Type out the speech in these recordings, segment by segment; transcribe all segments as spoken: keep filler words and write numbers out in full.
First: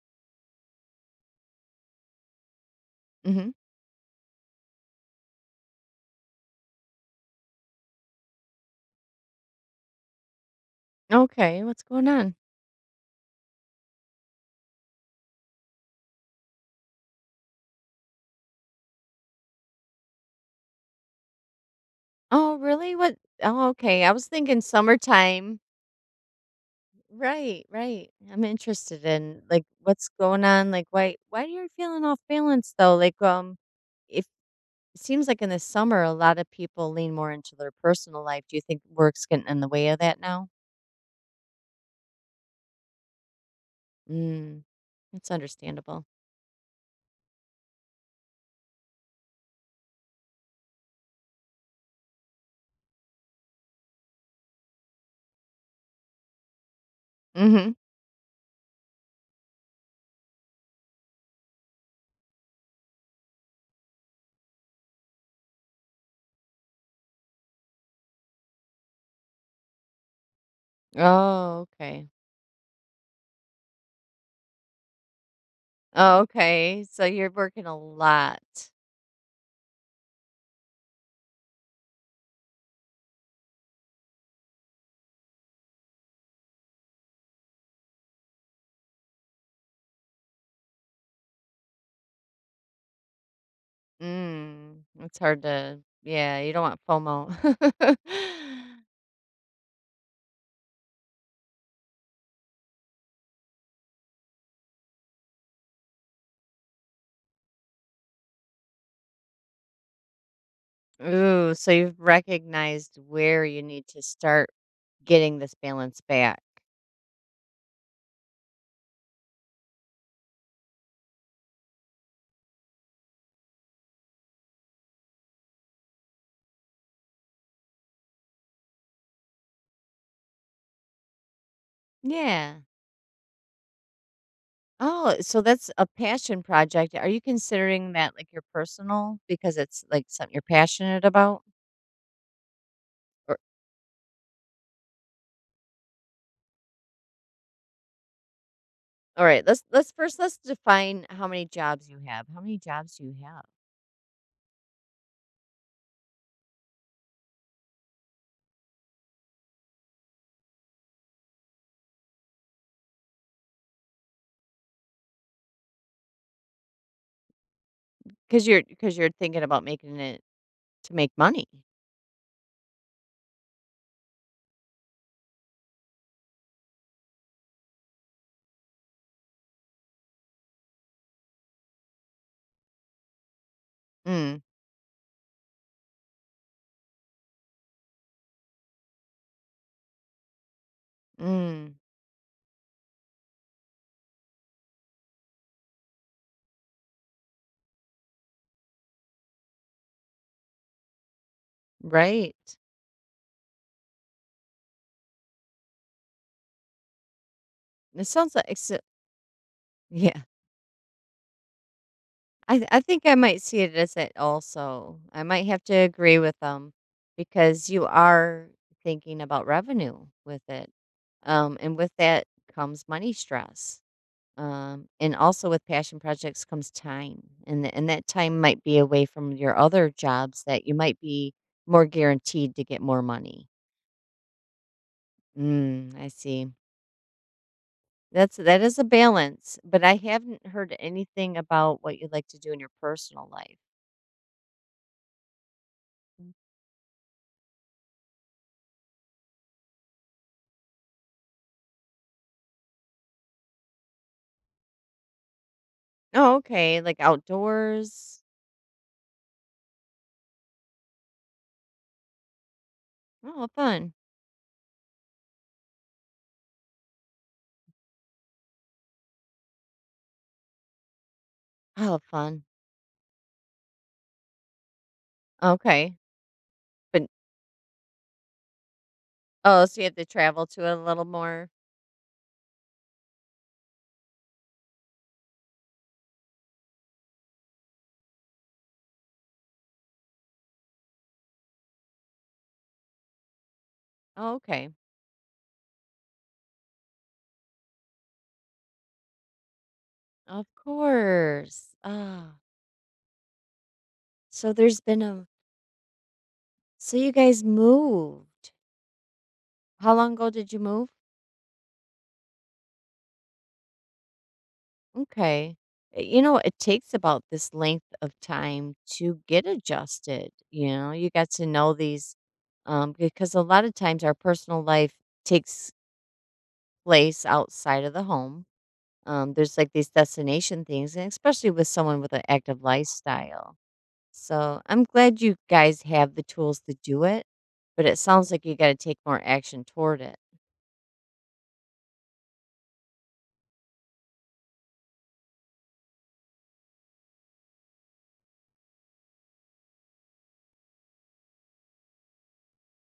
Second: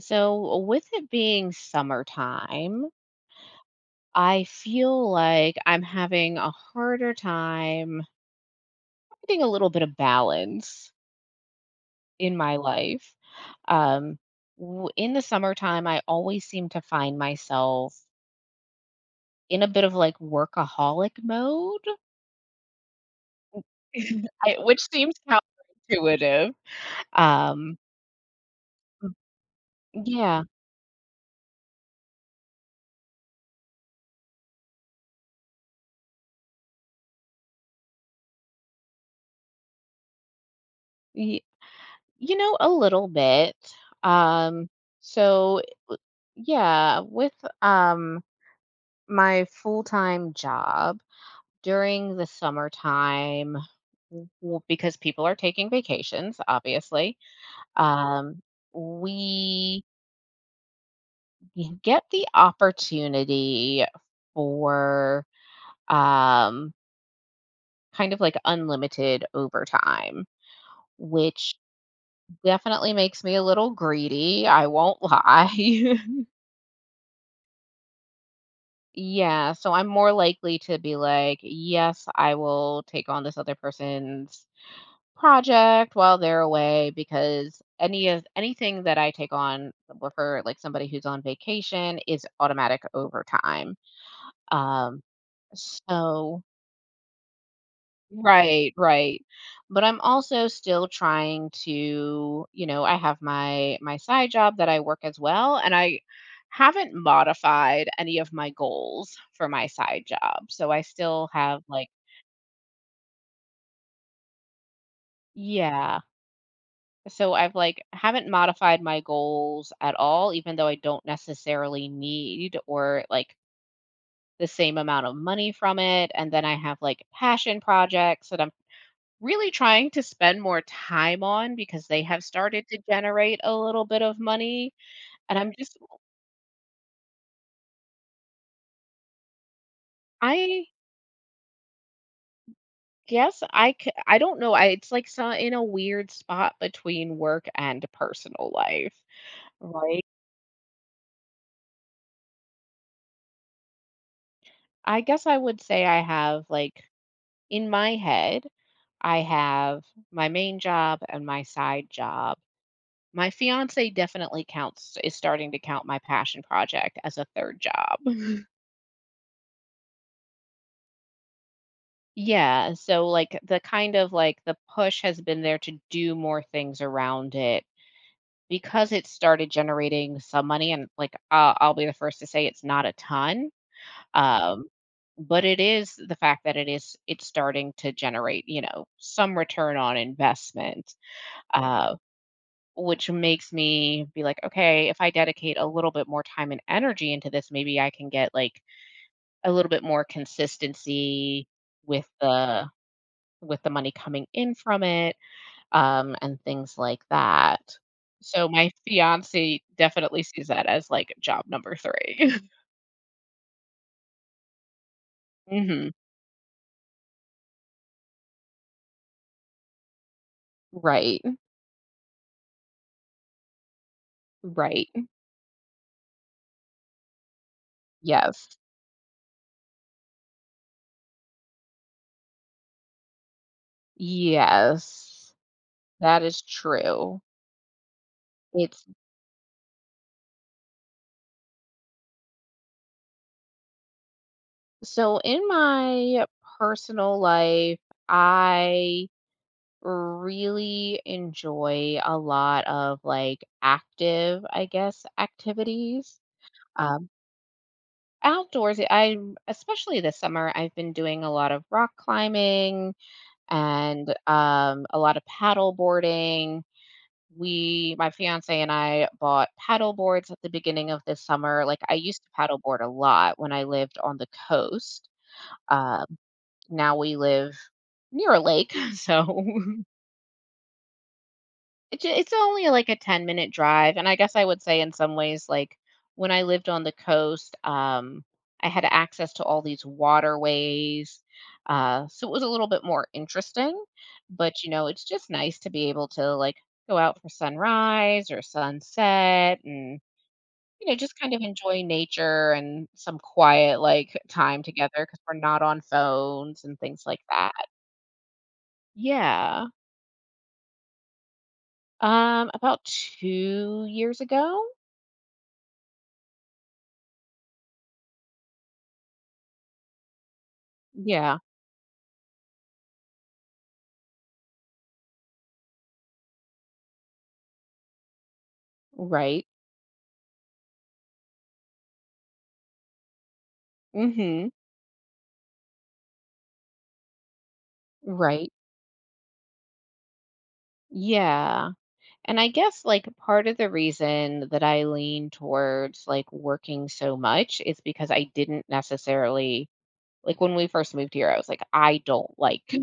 So, with it being summertime, Mhm. I feel like I'm having a harder time finding a little bit of balance Okay, what's going on? in my life. Um, w- in the summertime, I always seem to find myself in a bit of like workaholic mode. Oh, really? What? Oh, okay, I was I, thinking Which seems summertime. counterintuitive. Right, Um, right. I'm interested in like what's going yeah, on. Like why why are you feeling off balance though? Like um if it seems like in the summer a lot of people lean more into their personal life. Do you think work's getting in the way of that now? y- you know, a little bit. Mm, Um, that's so, understandable. yeah, with um, my full-time job during the summertime w- because people are taking vacations obviously, Mhm. um, we get the opportunity for, um, kind of like unlimited overtime, which Oh, okay. definitely makes me a little greedy, I won't lie. Oh, okay, so you're working a lot. Yeah, so I'm more likely to be like, yes, I will take on this other person's project while they're away because any of anything that I take on w- for like somebody who's on vacation is automatic overtime. Mm, Um, it's hard to, yeah, so you don't want FOMO. right, right. But I'm also still trying to, you know, I have my my side job that I work as well, and I haven't modified any of my goals for my side job. So I still Ooh, have so like, you've recognized where you need to start getting this balance yeah. back. So I've like haven't modified my goals at all, even though I don't necessarily need or like the same amount of money from it. And then I have like passion projects that I'm really trying to spend more time on because they have Yeah. started to generate a little bit of money. Oh, And so I'm that's just, a passion project. Are you considering that like your personal because it's like something you're I passionate about? Or, guess I c- I don't know. I It's like so in a weird spot between work and personal life, all right, let's let's right? first let's define how many jobs you have. How many jobs do you have? I guess I would say I have like, in my head, I have my main job and my side job. My fiance definitely counts is starting to count my passion project as a third job. Because you're, because you're thinking about making it to make money. Yeah, so like the kind of like the push has been there to do more things around it because it started generating some money, and like uh, I'll be the first to say it's not a ton. Mm, Um but it is the fact that it is, it's starting to generate, you know, some return on investment. mm, Uh, Which makes me be like, "Okay, if I dedicate a little bit more time and energy into this, maybe I can get, like, a little bit more consistency with right. the with the money coming in from it," um, and things like that. It sounds like So it's my a- fiancé Yeah. definitely sees that as, like, job number three. I th- I think I might see it as that also. I might have to Mhm. agree with them because you are thinking about revenue with it. Right. Um, and with that comes money stress. Um, Right. and also with passion projects comes time. And th- and that time Yes. might be away from your other jobs that you might be more guaranteed to get more money. Yes. Mm, I That is see. true. That's, that is a It's balance, but I haven't heard anything about what you would like to do in your personal life. so in my personal life, I really enjoy a lot of like active, I guess, activities. Oh, okay, like Um, outdoors. Outdoors, I especially this summer, I've been doing a lot of rock climbing Oh, fun. and, um, a lot of paddle boarding. We, my fiance and I, bought paddle boards at the beginning of this summer. Like I I love used to fun. paddle board a lot when I lived on the coast. Okay. Um, Now But we live near a lake, so oh, so you have to travel to it a little more. It j it's only, like, a ten-minute drive, and I guess I would say in some ways, like, when I lived on the coast, um, I had access to all these waterways, uh, so it was a little bit more interesting, Oh, but, okay. you know, it's just nice to be able to, like, go out for sunrise or sunset and, Of you know, just kind of course. enjoy Ah. nature and some quiet, like, So time there's together been because 'cause a, we're not on phones and so things you like guys that. moved. Yeah. How long ago did you move? Um, about two years ago? Okay. Uh, you know, it takes about this length of time to get adjusted. You know, you got Yeah. to know these, um, because a lot of times our personal life takes place outside of the home. Um, Right. there's like these destination things, and especially with someone with an active lifestyle. Mhm. So I'm glad you guys have the tools to do it, but it sounds like Right. you got to take more action toward it. Yeah. And I guess like part of the reason that I lean towards like working so much is because I didn't necessarily like, when we first moved here, I was like, I don't like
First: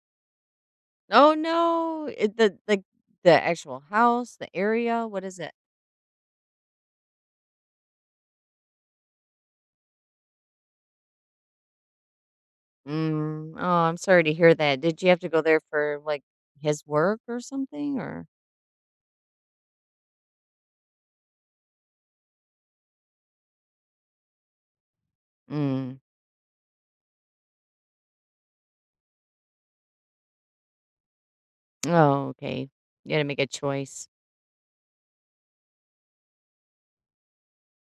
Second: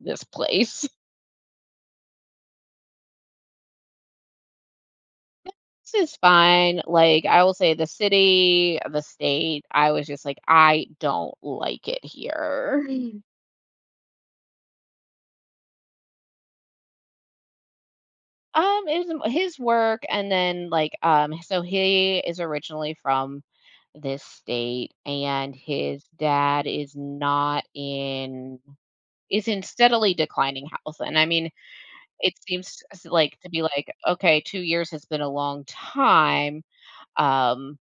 this place. Oh no, it, the the the actual house, the area, what is it? This is fine. Like I will say the city, the state, I was just like, I don't like it here. Mm, oh, I'm sorry to hear that. Did you have to go there for like his work or something? Or Um, it was m his work, and then, like, um, so he is originally from this state, and mm, his dad is not in is in steadily declining health, and I mean, oh, it okay, seems s you got to like make a to be like, choice. okay, two years has been a long time, um,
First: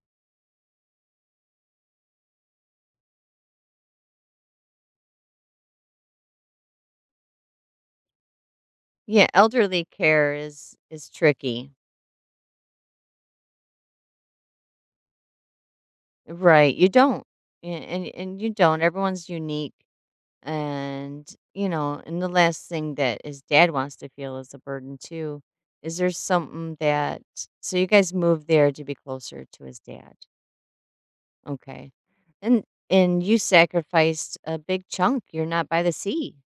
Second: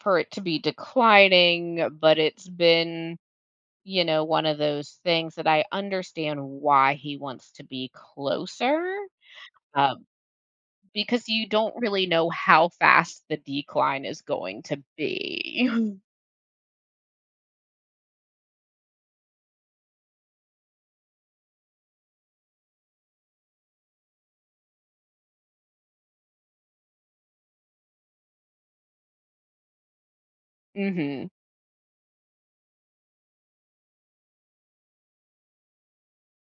for it to be declining, but it's been, you know, one of those things that I understand why he wants to be closer, Yeah, elderly um, care is is because you tricky. don't really know how fast the decline is going to be. Right, you don't. A and and you don't, everyone's unique, and, you know, and the last thing that his dad wants to feel is a burden too. Is there something that, so you guys moved there to be closer to his dad, Mhm. okay, and and you sacrificed a big chunk, you're not by the sea.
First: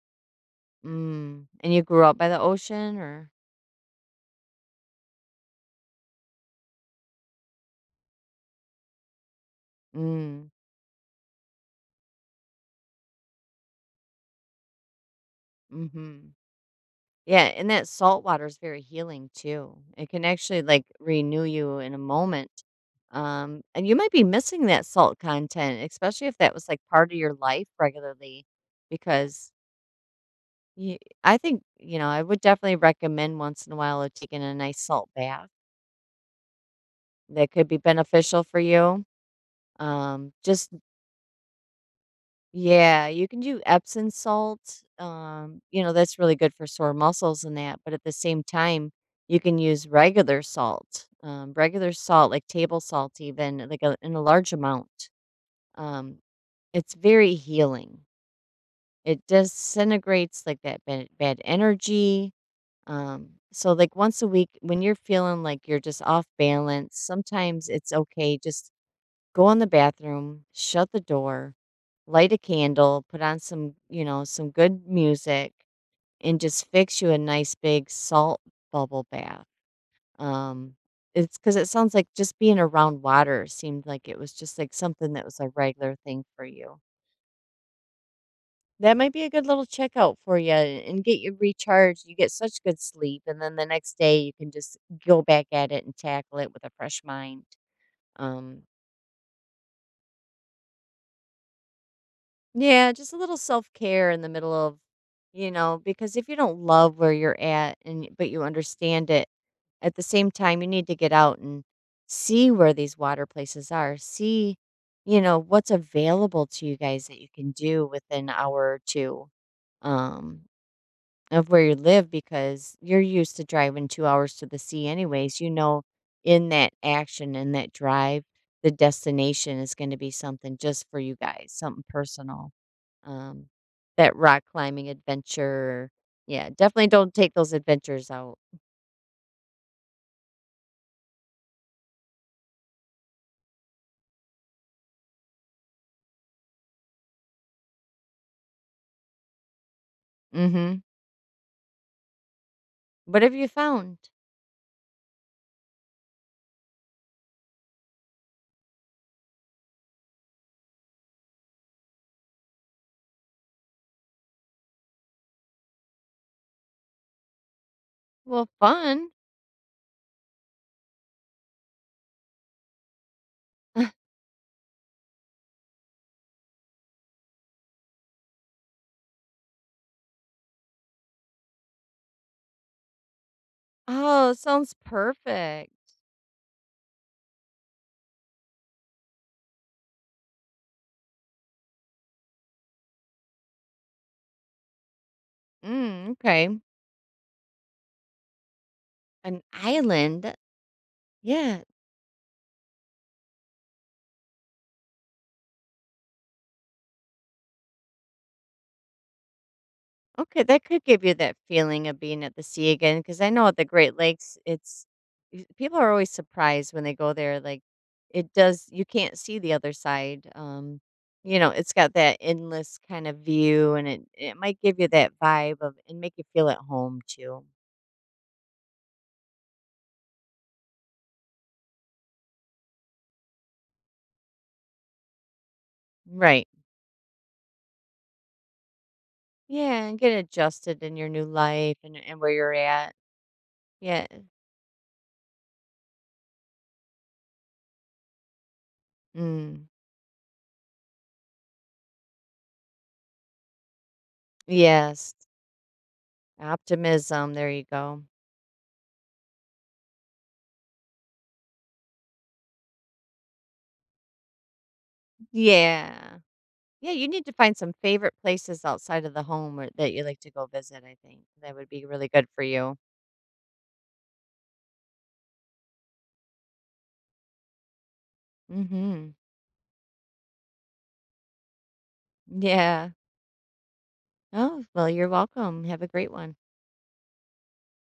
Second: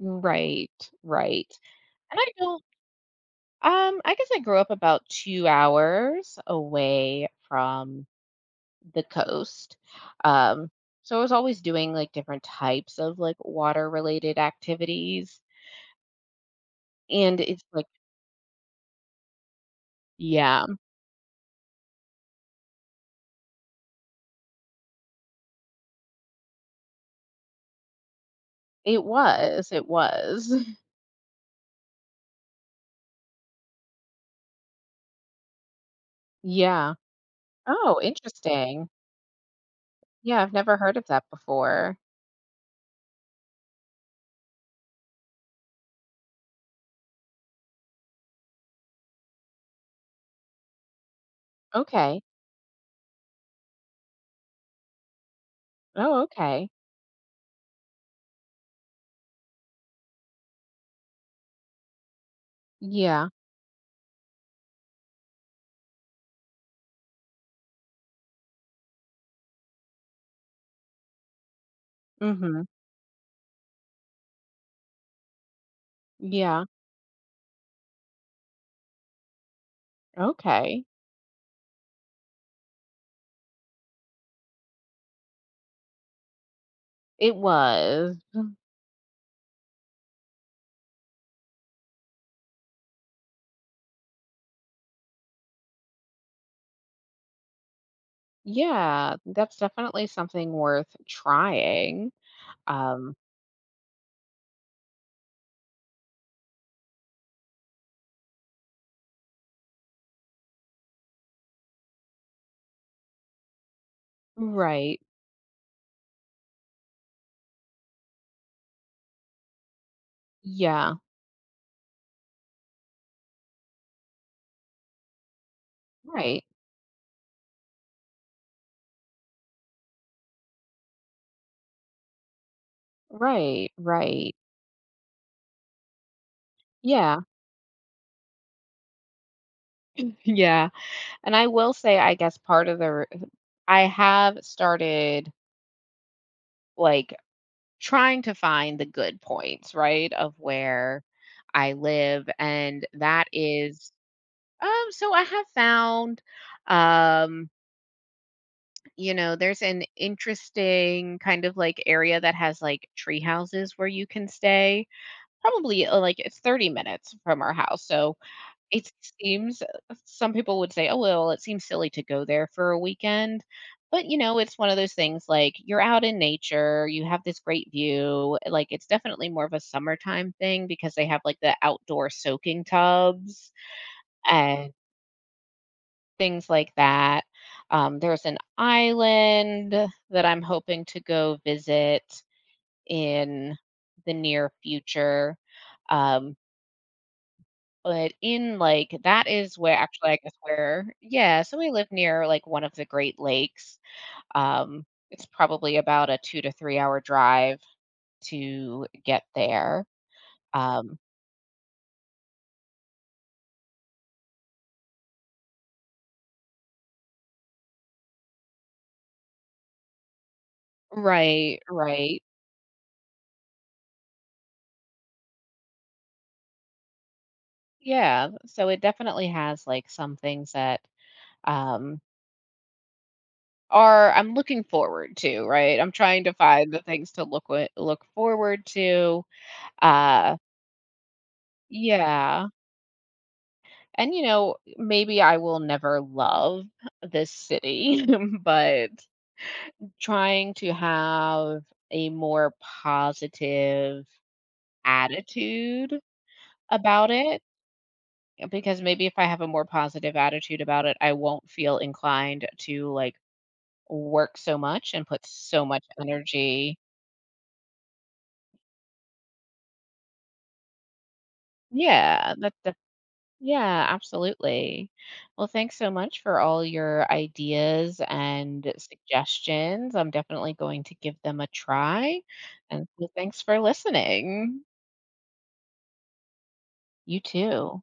Right, Mm, right. and you grew up And I by the don't ocean or um, I guess I grew up about two hours away from the coast. mm, Um, so I was always doing, like, different types of, like, water-related activities, mhm. and Yeah, it's and like. that salt water is very healing too. It can actually Yeah. like renew you in a moment. Um, and you might be missing that salt content, especially if that was like part of your life regularly, It because was, it was. you, I think, you know, I would definitely recommend once in a while of taking a nice salt bath Yeah. that could be Oh, beneficial for interesting. you. Um, Yeah, I've just never heard of that before. yeah, you can do Epsom salt. Um, you know, that's really good for sore muscles and that, but at the same time, you can use regular salt. Um, regular Okay. salt, like table salt even, like a, in a large amount. Um, Oh, okay. it's very healing. It disintegrates like that bad, bad energy. Yeah. Um, so like once a week when you're feeling like you're just off balance, sometimes it's okay just go in the bathroom, shut the door, light a Mhm. candle, put on some, you know, some good music, and Yeah. just fix you a nice big salt bubble bath. Um, Okay. it's because it sounds like just being around water seemed like it was just like something that was a regular thing for you. It was. That might be a good little checkout for you and get you recharged. You get such good sleep, and then the next day you can just go back at it and tackle it with a fresh mind. Um, Yeah, that's definitely something worth trying. Yeah, just Um, a little self-care in the middle of, you know, because if you don't love where you're at and but you understand it, at the same time you need to get out and see where these water places are. See, right. you know, what's available to you guys that you can do within an hour or two. Um, Yeah. of where you live because you're used to driving 2 hours to the sea anyways, you know, Right. in that action, in that drive, the destination is gonna be something just for you guys, something personal. Um, Right. that Right. rock climbing adventure. Yeah, definitely don't Yeah. take those adventures out. Yeah. And I will say, I guess part of the, r- I have started like trying to find the good points, right, of Mhm. where I live. And "What that have you is, found?" um, so I have found, um, you know, there's an interesting kind of like area that has like tree houses where you can stay. Probably uh, like it's thirty minutes from our house. So "Well, it fun." seems uh, some people would say, oh, well, it seems silly to go there for a weekend. But, you know, it's one of those things like you're out in nature, you have this great view. eh, Like it's definitely more of a summertime thing because they have like the outdoor soaking tubs. "Oh, And sounds perfect." things like that. Um, there's an island that I'm hoping to go visit in the near future. "Mm, Um, okay." but in like that "An is where actually I island?" guess where Yeah, so "Yeah." we live near like one of the Great Lakes. Um, it's probably about a two to three hour drive to get there. Okay, that could Um, give you that feeling of being at the sea again because I know at the Great Lakes, it's, y- people are always surprised when they go there. Like it does, you can't see the other side. Um, you know, right, it's got that right. endless kind of view, and it it might give you that vibe of and make you feel at home too. Yeah. So it definitely has like some things that um Are I'm looking forward to, right? I'm trying to Right? find the things to look wi look forward to. Yeah, and get Uh, adjusted in your new life and and where yeah, you're at. Yeah. and, you know, maybe I will never love this city, but Mm. trying to have a more positive Yes. attitude about Optimism. it, There you go. because maybe if I have a more positive attitude about it, I won't feel inclined to, like, work so much and put so much Yeah. energy. Yeah, you need to find some favorite places outside of the home or that you like to go visit, I think. That would be really good Yeah, for that's— you. yeah, absolutely. Well, thanks so much for all your ideas and Mhm. suggestions. I'm definitely going to give them a try. And Yeah. so thanks for listening. Oh, well, you're welcome. Have a great one. You too.